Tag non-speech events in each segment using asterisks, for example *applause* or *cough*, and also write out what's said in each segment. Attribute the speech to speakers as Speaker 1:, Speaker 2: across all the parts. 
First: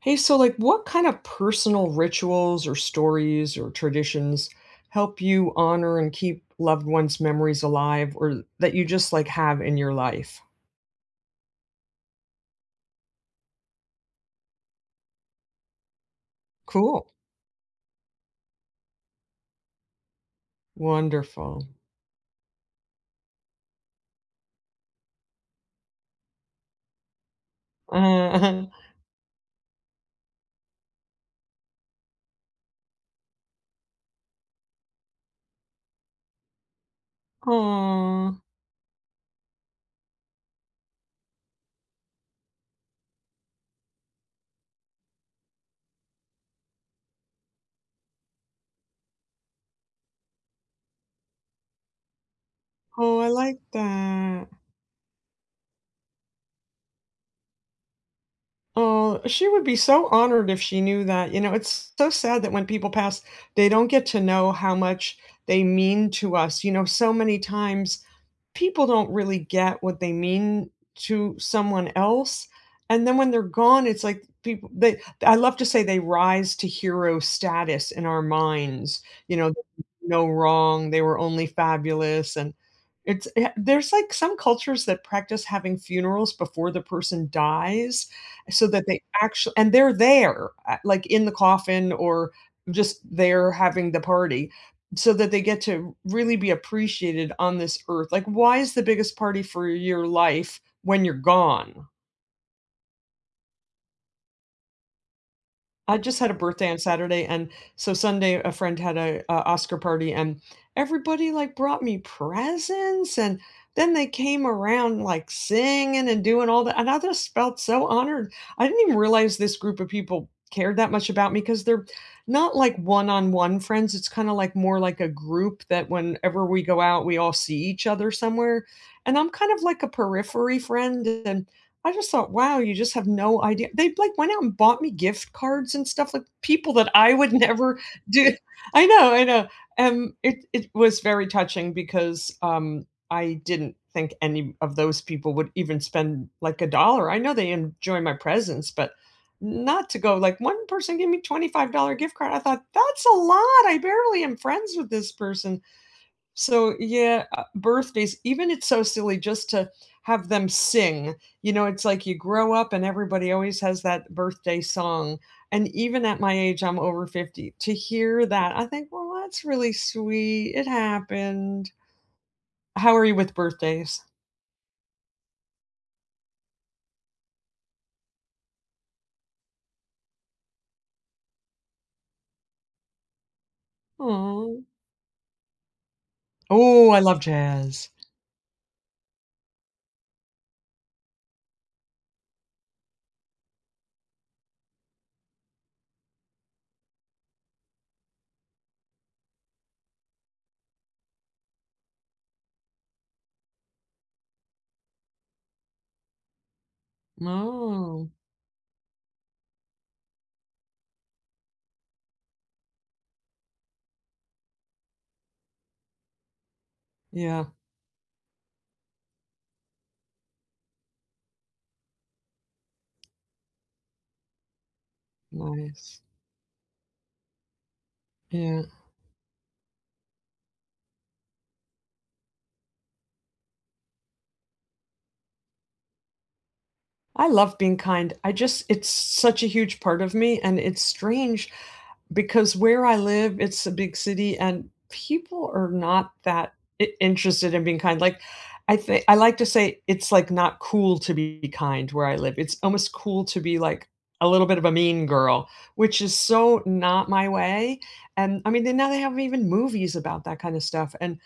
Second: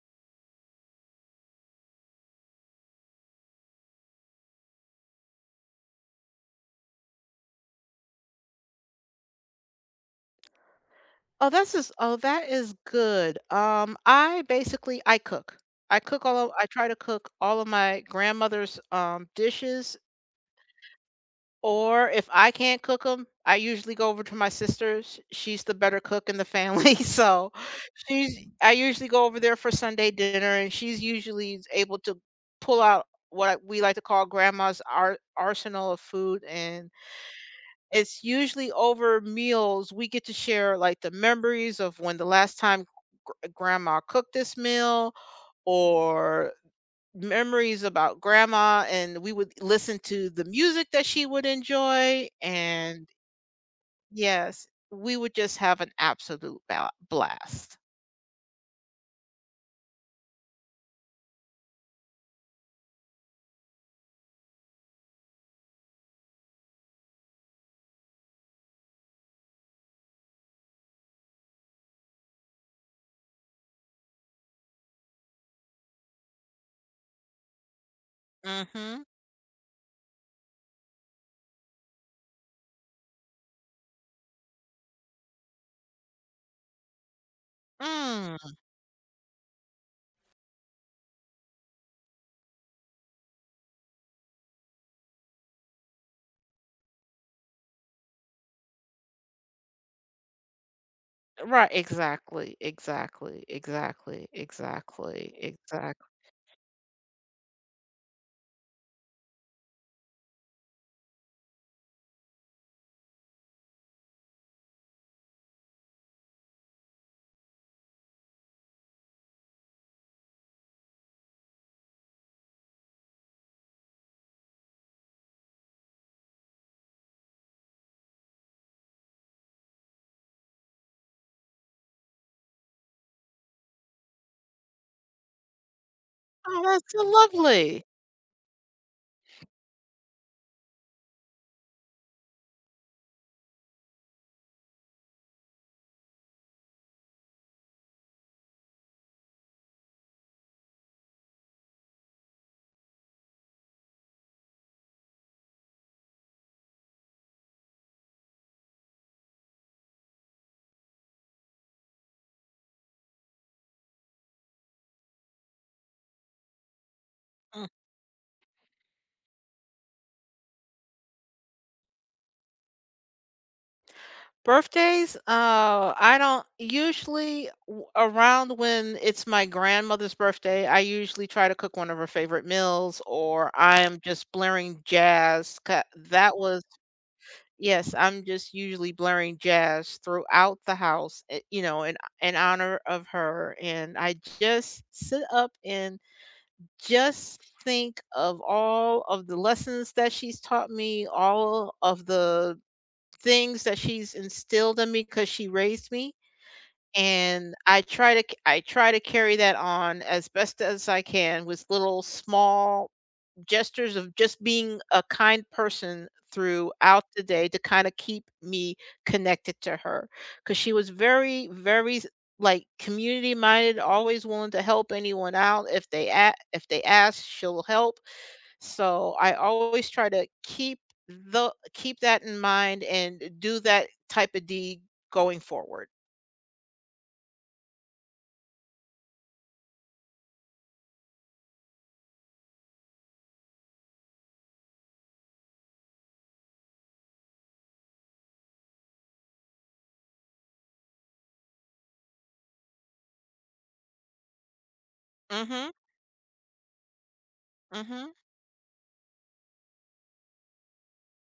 Speaker 1: Hey, so like what kind of personal rituals or stories or traditions help you honor and keep loved ones' memories alive or that you just like have in your life?
Speaker 2: Oh, this is oh, that is good. I basically I cook. I cook all of I try to
Speaker 1: Cool.
Speaker 2: cook all of my grandmother's dishes,
Speaker 1: Wonderful.
Speaker 2: or if I can't cook them, I usually go over to my sister's. She's the better cook in the family, *laughs* so she's
Speaker 1: Uh,
Speaker 2: I usually go over there for Sunday dinner, and she's usually able to pull out what we like to call grandma's arsenal of food, and
Speaker 1: *laughs*
Speaker 2: it's
Speaker 1: aw.
Speaker 2: usually over meals we get to share like the memories of when the last time grandma cooked this meal or memories about grandma, and we would listen to the music that she would enjoy. And
Speaker 1: Oh, I like that.
Speaker 2: yes, we would just have an absolute blast.
Speaker 1: Oh, she would be so honored if she knew that. You know, it's so sad that when people pass, they don't get to know how much they mean to us. You know, so many times people don't really get what they mean to someone else. And then when they're gone, it's like people they I love to say they rise to hero status in our minds.
Speaker 2: Mhm.
Speaker 1: You know, no wrong, they were only fabulous and it's eh, there's like some cultures that practice having funerals before the person dies
Speaker 2: Mm.
Speaker 1: so that they actually and they're there, like, in the coffin or just there having the party so that they get to really be appreciated on this earth. Like, why is the biggest party for your life when you're
Speaker 2: Right,
Speaker 1: gone?
Speaker 2: exactly. Exactly. Exactly. Exactly.
Speaker 1: I
Speaker 2: Exactly.
Speaker 1: just had a birthday on Saturday, and so Sunday a friend had a Oscar party, and everybody like brought me presents, and then they came around like singing and doing all that, and I just felt so honored. I didn't even realize this group of people cared that much about me because they're not like one-on-one friends. It's kind of like more like a group that whenever we go out, we all see each other somewhere, and I'm kind of like a periphery friend, and I just thought, "Wow, you just have no idea." They, like, went out and bought me gift cards and stuff, like,
Speaker 2: Oh,
Speaker 1: people that
Speaker 2: that's so
Speaker 1: I would *laughs* never
Speaker 2: lovely.
Speaker 1: do. I know, I know. It was very touching because, I didn't think any of those people would even spend, like, a dollar. I know they enjoy my presence, but not to go like, one person gave me $25 gift card, I thought, "That's a lot, I barely am friends with this person." So, yeah, birthdays, even it's so silly just to have them sing. You know, it's like you grow up and everybody always has that birthday song. And even at my age, I'm over 50, to hear that, I think, well, that's really sweet. It happened. How are you with birthdays?
Speaker 2: Birthdays, I don't usually w- around when it's my grandmother's birthday, I usually try to cook one of her favorite meals, or I am just
Speaker 1: Oh,
Speaker 2: blaring jazz. That was,
Speaker 1: oh, I love jazz.
Speaker 2: yes, I'm just usually blaring jazz throughout the house, you know, in honor of her. And I just sit up and just think of all of the lessons that she's taught me, all of the things that she's instilled in me because she raised me, and I
Speaker 1: Oh,
Speaker 2: try to c I try to carry that on as best as I can with little small gestures of just being a kind person throughout the
Speaker 1: yeah,
Speaker 2: day to kinda keep me connected to her, because she was very, very community-minded, always willing to help anyone out. if
Speaker 1: nice.
Speaker 2: they a if they ask, she'll help,
Speaker 1: Yeah.
Speaker 2: so I always try to keep that in mind and do that type of deed going forward.
Speaker 1: I love being kind. I just, it's such a huge part of me. And it's strange because where I live, it's a big city, and people are not that I interested in being kind, like, I think I like to say it's, like, not cool to be kind where I live, it's almost cool to be, like, a little bit of a mean girl,
Speaker 2: Mhm.
Speaker 1: which is so not my way,
Speaker 2: Mhm.
Speaker 1: and, I mean, they now they have even movies about that kinda stuff, and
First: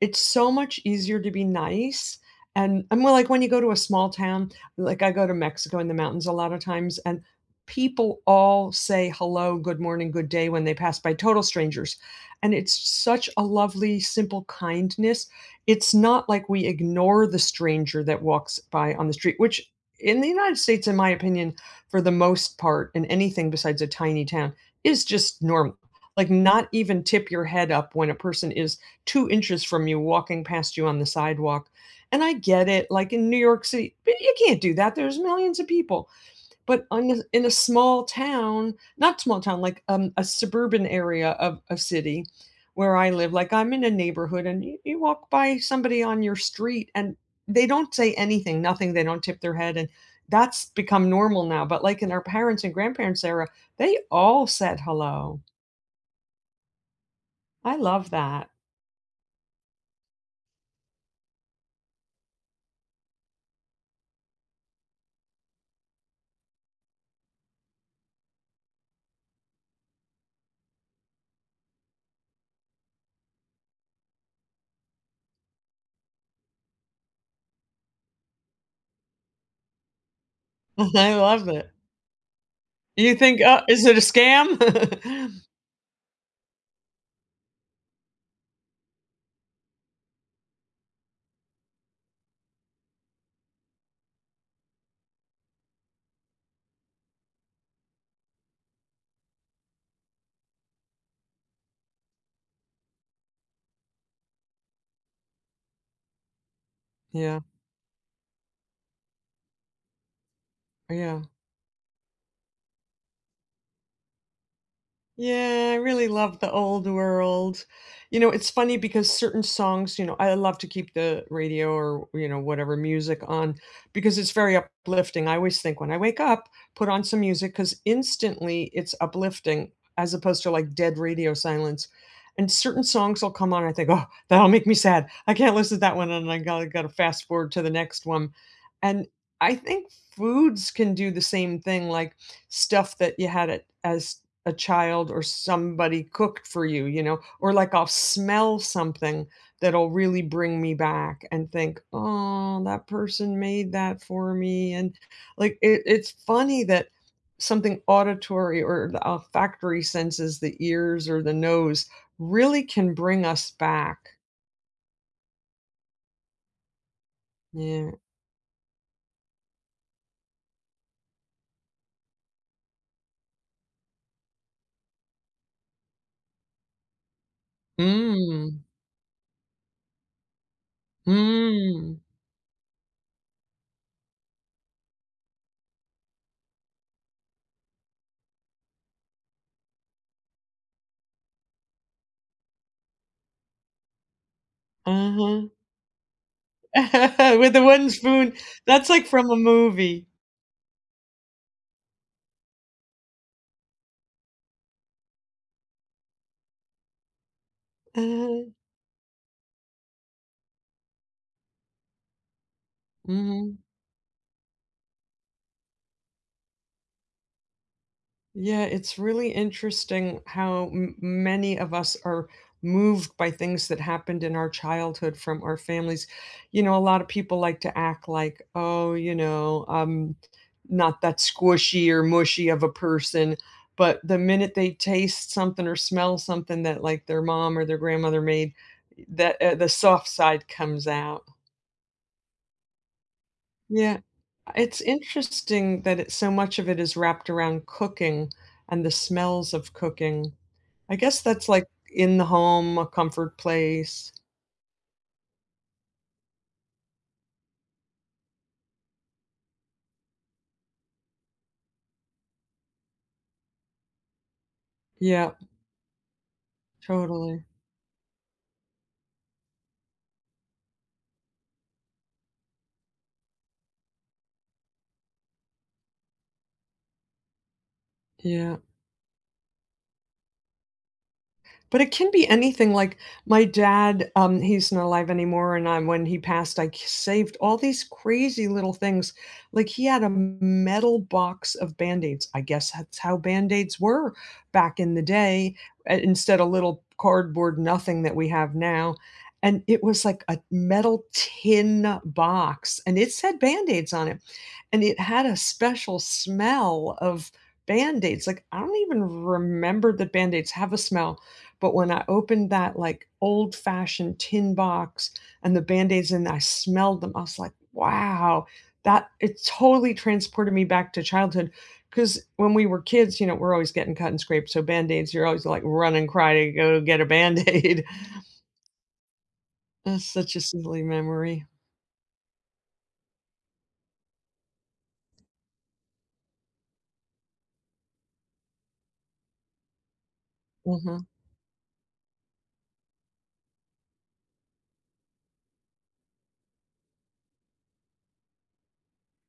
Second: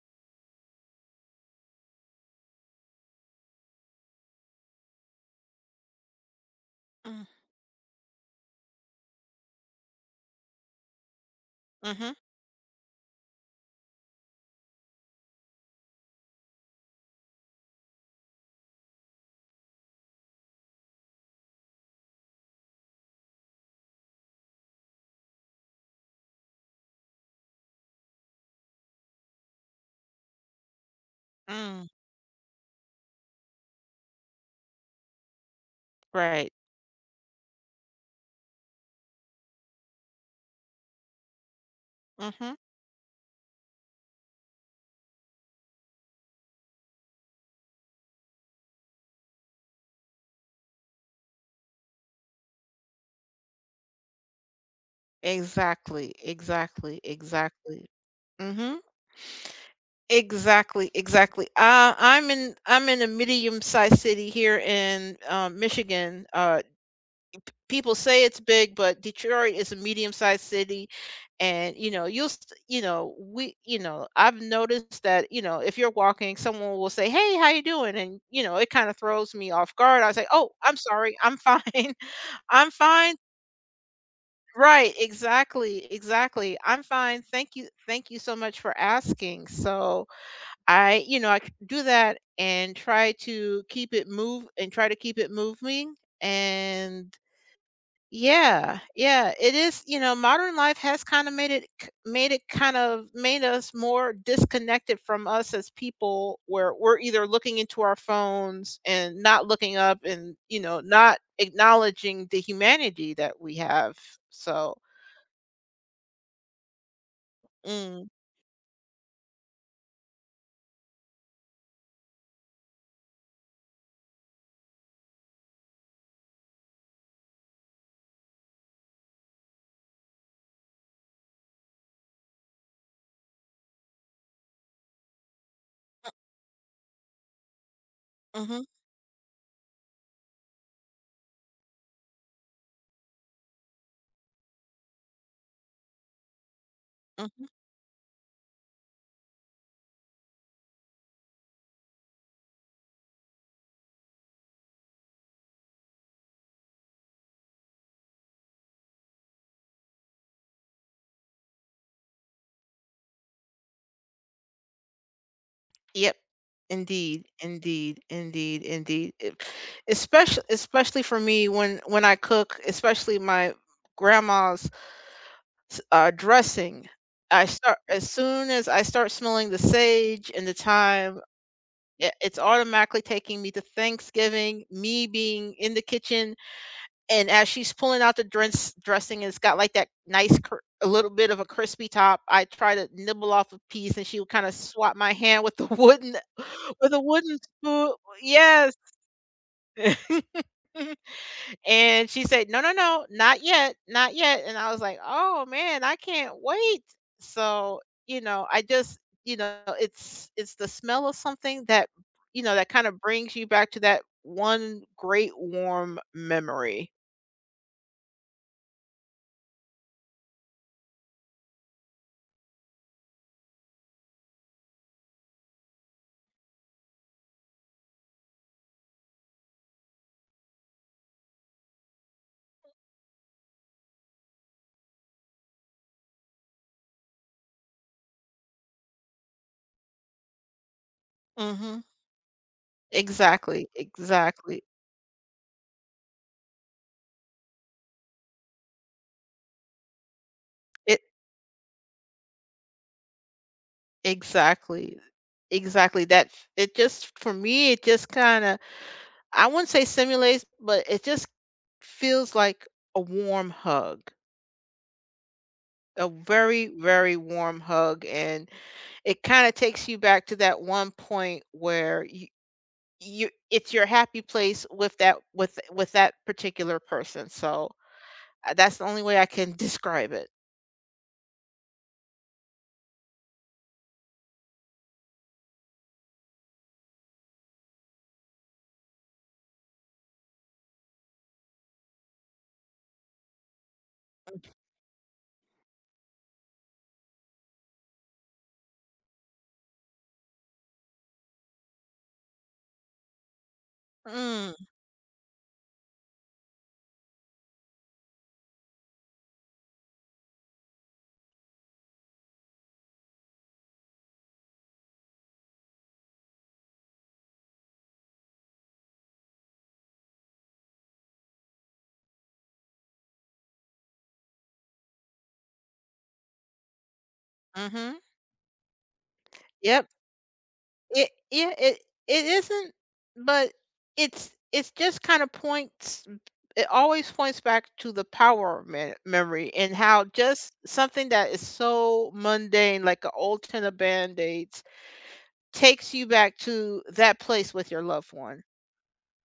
Speaker 1: it's so much easier to be nice, and I'm like, when you go to a small town, like, I go to Mexico in the mountains a lot of times, and
Speaker 2: Mm.
Speaker 1: people all say hello, good morning, good day when they pass by, total strangers,
Speaker 2: Mhm.
Speaker 1: and it's such a lovely, simple kindness. It's not like we ignore the stranger that walks by on the street, which in the United States, in my opinion, for the most part, in anything besides a tiny town, is just normal. Like, not even tip your head up when a person is 2 inches from you walking past you on the sidewalk.
Speaker 2: Mm,
Speaker 1: And I get it, like in New York City, you can't do that. There's millions of people.
Speaker 2: right.
Speaker 1: But on a in a small town, not small town, like, a suburban area of a city
Speaker 2: Mhm.
Speaker 1: where I live, like, I'm in a neighborhood and you walk by somebody on your street and they don't say anything, nothing, they don't tip their head, and that's become normal now, but, like, in our parents' and grandparents' era, they all said hello.
Speaker 2: Exactly. Exactly.
Speaker 1: I
Speaker 2: Exactly.
Speaker 1: love that.
Speaker 2: Mhm. Exactly, exactly. I'm in a medium-sized city here in Michigan. People say it's big, but Detroit is a medium-sized city, and, you know, you know, I've noticed that, you know, if you're walking, someone will say, "Hey, how you doing?" And, you know, it kinda throws me off guard. I say, "Oh, I'm
Speaker 1: *laughs* I
Speaker 2: sorry. I'm
Speaker 1: love
Speaker 2: fine.
Speaker 1: it.
Speaker 2: *laughs* I'm
Speaker 1: You
Speaker 2: fine."
Speaker 1: think, is it a
Speaker 2: Right,
Speaker 1: scam?" *laughs*
Speaker 2: exactly, exactly. "I'm fine. Thank you so much for asking." So, I you know, I c do that and try to keep it moving, and yeah, yeah, it is, you know, modern life has kind of made it k made it kind of made us more disconnected from us as people, where we're either
Speaker 1: Yeah,
Speaker 2: looking into our phones and not looking up and, you know, not
Speaker 1: yeah.
Speaker 2: acknowledging the humanity that we have. So,
Speaker 1: Yeah, I really love the old world.
Speaker 2: mm,
Speaker 1: You know, it's funny because certain songs, you know, I love to keep the radio or, you know, whatever music on because it's very uplifting. I always think when I wake up, put on some music because instantly it's uplifting as opposed to like dead radio silence. And certain songs will come on, I think, oh, that'll make me sad. I can't listen to that one. And I gotta fast forward to the next one.
Speaker 2: mhm,
Speaker 1: And I think foods can do the same thing, like stuff that you had it as a child or somebody cooked for you, you know?
Speaker 2: mhm.
Speaker 1: Or like I'll smell something that'll really bring me back and think, "Oh, that person made that for me." And like it's funny that something auditory or the olfactory senses, the ears or the nose, really can bring us back.
Speaker 2: Yep. Indeed,
Speaker 1: Yeah.
Speaker 2: indeed, indeed, indeed. Especially for me when I cook, especially my grandma's dressing. I start as soon
Speaker 1: Mm.
Speaker 2: as I start smelling the sage and the thyme.
Speaker 1: Mm.
Speaker 2: It's automatically taking me to Thanksgiving, me being in the kitchen, and as she's pulling out the dressing, it's got like that nice, a little bit of a crispy top. I try to nibble off a piece, and she would kind of swap my hand
Speaker 1: Uh-huh.
Speaker 2: with the wooden, *laughs* with a
Speaker 1: *laughs*
Speaker 2: wooden
Speaker 1: With the one
Speaker 2: spoon.
Speaker 1: spoon.
Speaker 2: Yes.
Speaker 1: That's like from a movie.
Speaker 2: *laughs* And she said, "No, no, no, not yet, not yet." And I was like, "Oh man, I can't wait." So, you know,
Speaker 1: Uh-huh.
Speaker 2: it's the smell of something that, you know, that kind of brings you
Speaker 1: Mhm.
Speaker 2: back to that one great warm memory.
Speaker 1: Yeah, it's really interesting how many of us are moved by things that happened in our childhood from our families. You know, a lot of people like to act like, oh, you know, not that squishy or mushy of a person. But the minute they taste something or smell something that like their mom or their grandmother made, that the soft side comes out.
Speaker 2: Mhm. Exactly,
Speaker 1: Yeah.
Speaker 2: exactly.
Speaker 1: It's interesting that it, so much of it is wrapped around cooking and the smells of cooking. I
Speaker 2: It
Speaker 1: guess that's, like, in the home, a comfort place.
Speaker 2: exactly. Exactly. It just for me it just kind of I wouldn't say simulates, but it just feels like a warm hug.
Speaker 1: Yeah,
Speaker 2: A very, very
Speaker 1: totally.
Speaker 2: warm hug, and it kinda takes you back to that one point where you it's your happy place with that particular person, so,
Speaker 1: Yeah.
Speaker 2: that's the only way I can describe it.
Speaker 1: But it can be anything, like, my dad, he's not alive anymore, and I when he passed, I saved all these crazy little things. Like, he had a metal box of Band-Aids. I guess that's how Band-Aids were back in the day, I instead of little cardboard nothing that we have now, and it was, like, a metal tin box, and it said Band-Aids on it.
Speaker 2: Mm,
Speaker 1: And it had a special smell of Band-Aids, like, I don't even remember that Band-Aids have a smell, but when I opened that, like, old-fashioned tin box and the Band-Aids and I smelled them, I was like, "Wow." That it totally transported me back to childhood. Because when we were kids, you know, we're always getting cut and scraped, so Band-Aids, you're always, like, run and cry to go get a Band-Aid. *laughs*
Speaker 2: mhm. Yep.
Speaker 1: That's such a silly
Speaker 2: It
Speaker 1: memory.
Speaker 2: yeah, it it isn't, but it's just kinda points it always points back to the power of me memory and how just
Speaker 1: Mhm.
Speaker 2: something that is so mundane, like an old tin of Band-Aids, takes you back to that place with your loved one.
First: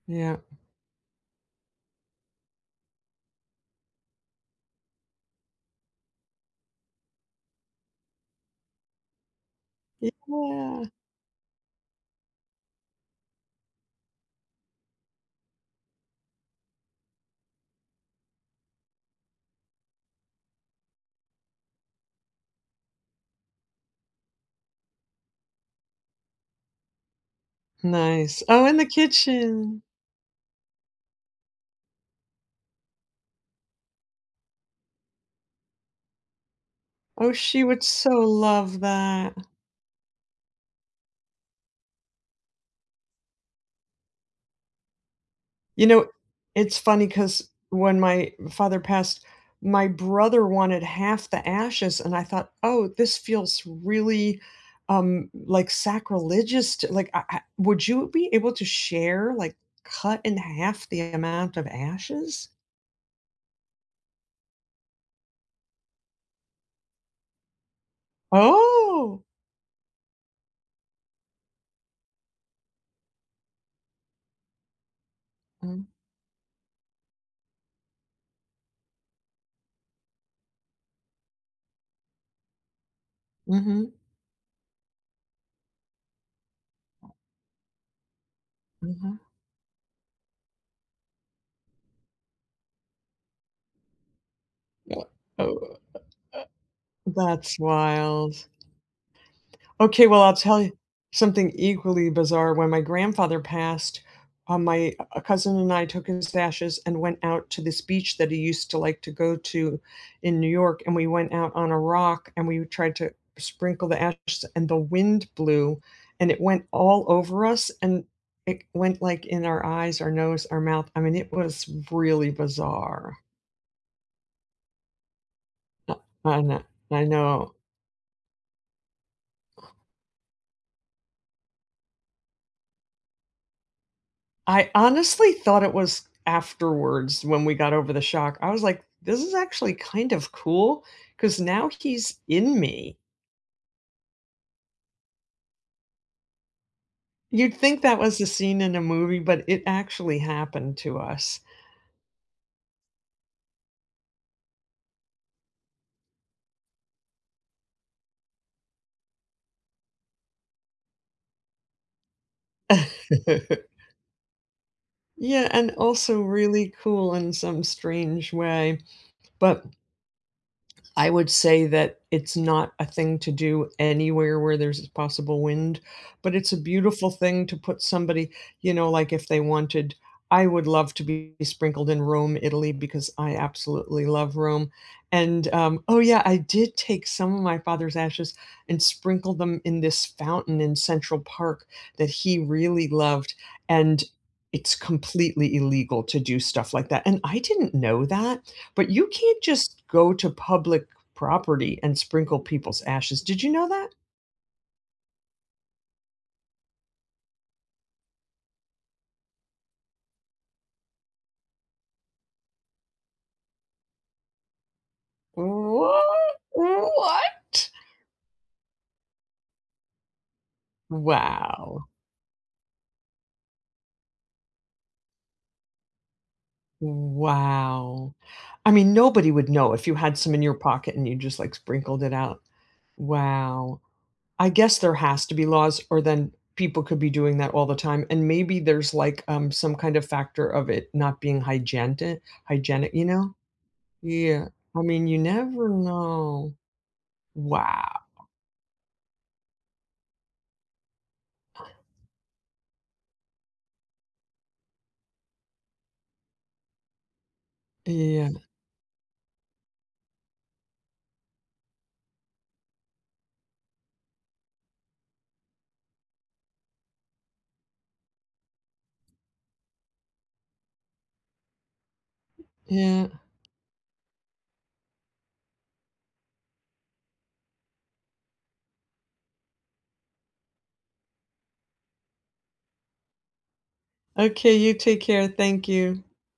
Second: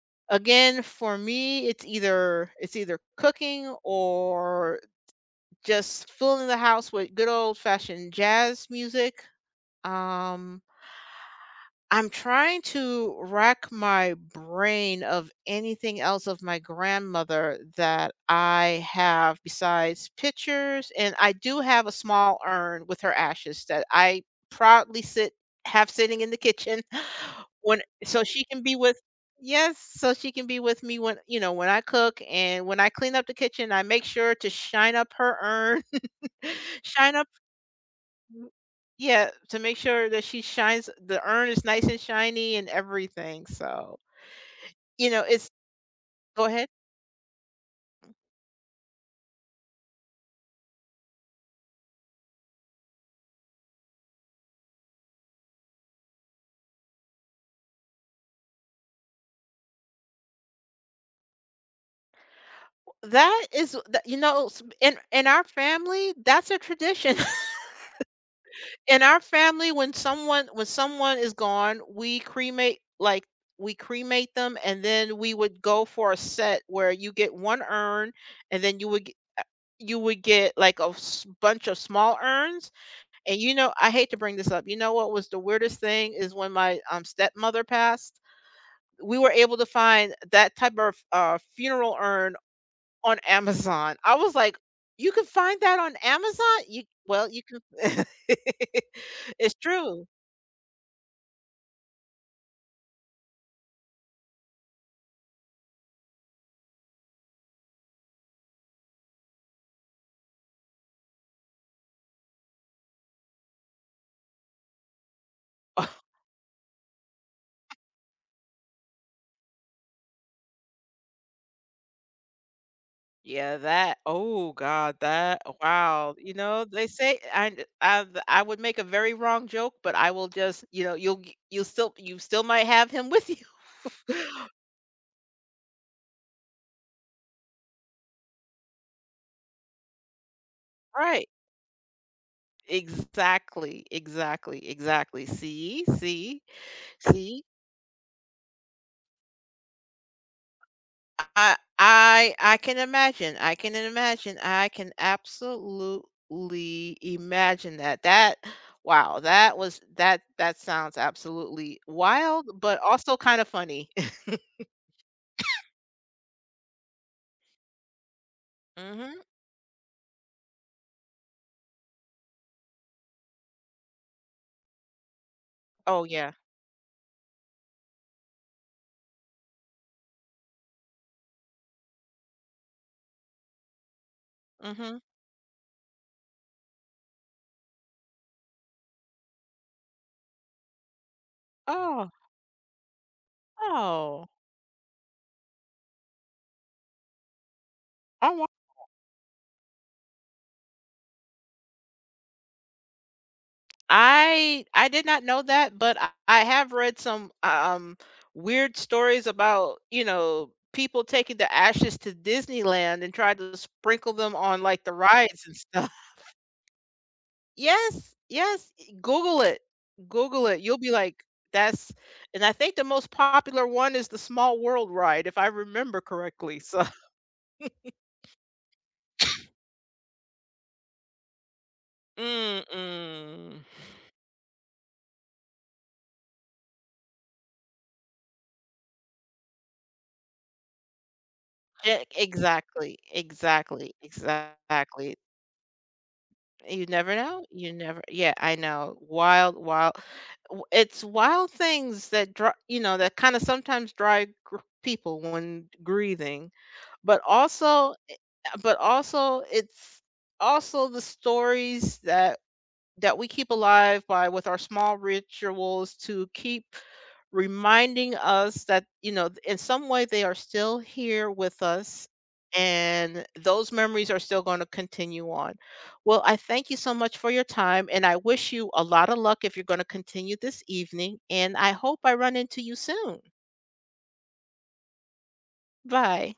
Speaker 1: Yeah.
Speaker 2: Again, for me, it's either cooking or just filling the house with good old fashioned jazz music. Um
Speaker 1: Yeah.
Speaker 2: I'm trying to rack my brain of anything else of my grandmother that I have besides pictures, and I do have a small urn with her ashes that I proudly sit have sitting in the kitchen *laughs* when so
Speaker 1: Nice.
Speaker 2: she can
Speaker 1: Oh,
Speaker 2: be
Speaker 1: in the
Speaker 2: with yes,
Speaker 1: kitchen.
Speaker 2: so she can be with me when, you know, when I cook, and when I clean up the kitchen, I make sure to shine up her urn, *laughs* shine up
Speaker 1: Oh, she would so
Speaker 2: W
Speaker 1: love
Speaker 2: yeah,
Speaker 1: that.
Speaker 2: to make sure that she shines the urn is nice and shiny and everything, so, you know, it's
Speaker 1: You know,
Speaker 2: Go ahead.
Speaker 1: it's funny because when my father passed, my brother wanted half the ashes, and I thought, "Oh, this feels really, like, sacrilegious to like, I would you be able to share, like, cut in half the amount of ashes?"
Speaker 2: That is that you know, s in our family, that's a tradition. *laughs* In our
Speaker 1: "Oh!"
Speaker 2: family, when someone is gone, we cremate. We cremate them, and then we would
Speaker 1: Mm,
Speaker 2: go for a set where you get one urn, and then you would get, like, a s bunch of small urns. And you know, I
Speaker 1: mhm,
Speaker 2: hate to bring this up. You know what was the weirdest thing is when my stepmother passed, we
Speaker 1: mhm.
Speaker 2: were able to find that type of funeral urn on Amazon. I was like,
Speaker 1: Oh,
Speaker 2: you can
Speaker 1: oh,
Speaker 2: find that on
Speaker 1: uh,
Speaker 2: Amazon? You Well, you
Speaker 1: that's
Speaker 2: can.
Speaker 1: wild.
Speaker 2: *laughs* It's true.
Speaker 1: Okay, well, I'll tell you something equally bizarre. When my grandfather passed, my a cousin and I took his ashes and went out to this beach that he used to like to go to in New York. And we went out on a rock and we tried to sprinkle the ashes, and the wind blew
Speaker 2: *laughs*
Speaker 1: and it went all over us and it went like in our eyes, our nose, our mouth. I mean, it was really bizarre.
Speaker 2: Yeah, that. Oh God, that.
Speaker 1: Uh,
Speaker 2: Wow. You
Speaker 1: I know.
Speaker 2: know, they
Speaker 1: I
Speaker 2: say
Speaker 1: know.
Speaker 2: I would make a very wrong joke, but I will just, you know, you still might have him with you.
Speaker 1: I honestly thought it was afterwards when we got over the shock. I was like, "This is actually kind of cool
Speaker 2: *laughs* Right.
Speaker 1: because now he's in me."
Speaker 2: Exactly, exactly, exactly. See, see, see.
Speaker 1: You'd think that was a scene in a movie, but it actually happened to us.
Speaker 2: I can imagine. I can imagine. I can absolutely imagine that. That was that sounds absolutely wild, but also kind of
Speaker 1: *laughs*
Speaker 2: funny.
Speaker 1: Yeah, and also really cool in some strange way,
Speaker 2: *laughs* Hmm.
Speaker 1: but I would say that it's not a thing to do anywhere where there's possible wind,
Speaker 2: Oh yeah.
Speaker 1: but it's a beautiful thing to put somebody, you know, like if they wanted I would love to be sprinkled in Rome, Italy, because I absolutely love Rome,
Speaker 2: Hmm.
Speaker 1: and, um oh, yeah, I did take some of my father's ashes and sprinkle them in this fountain in Central Park that
Speaker 2: Oh,
Speaker 1: he really loved, and
Speaker 2: oh.
Speaker 1: it's completely illegal to do stuff like that, and I didn't know
Speaker 2: Oh,
Speaker 1: that, but you can't just go to public property and sprinkle people's ashes. Did you know that?
Speaker 2: I did not know that, but I have read some weird stories about, you know, people taking the ashes to Disneyland and tried to sprinkle them on like the rides and stuff. *laughs*
Speaker 1: What? What?
Speaker 2: Yes, yes. Google it. Google it. You'll be like,
Speaker 1: Wow.
Speaker 2: that's and I think the most popular one is the Small World ride, if I remember correctly. So *laughs*
Speaker 1: Wow. I mean, nobody would know if you had some in your pocket and you just like sprinkled it out.
Speaker 2: Mm-mm.
Speaker 1: Wow. I guess there has to be laws, or then people could be doing that all the time. And maybe there's like some kind of factor of it not being
Speaker 2: Yeah,
Speaker 1: hygienic,
Speaker 2: exactly,
Speaker 1: you know?
Speaker 2: exactly,
Speaker 1: Yeah. I mean,
Speaker 2: exactly.
Speaker 1: you never know.
Speaker 2: You never know. You
Speaker 1: Wow.
Speaker 2: never yeah, I know. Wild, wild, it's wild things that dri you know, that kind of sometimes drive gr people when grieving, but also
Speaker 1: Yeah.
Speaker 2: but also it's also the stories that we keep alive by with our small rituals to keep reminding us that, you know, in some way they are still here with us,
Speaker 1: Yeah.
Speaker 2: and those memories are still going to continue on. Well, I thank you so much for your time, and I wish you a lot of luck if you're going to continue this evening. And I hope I run into you soon.
Speaker 1: Okay, you take care. Thank you.
Speaker 2: Bye.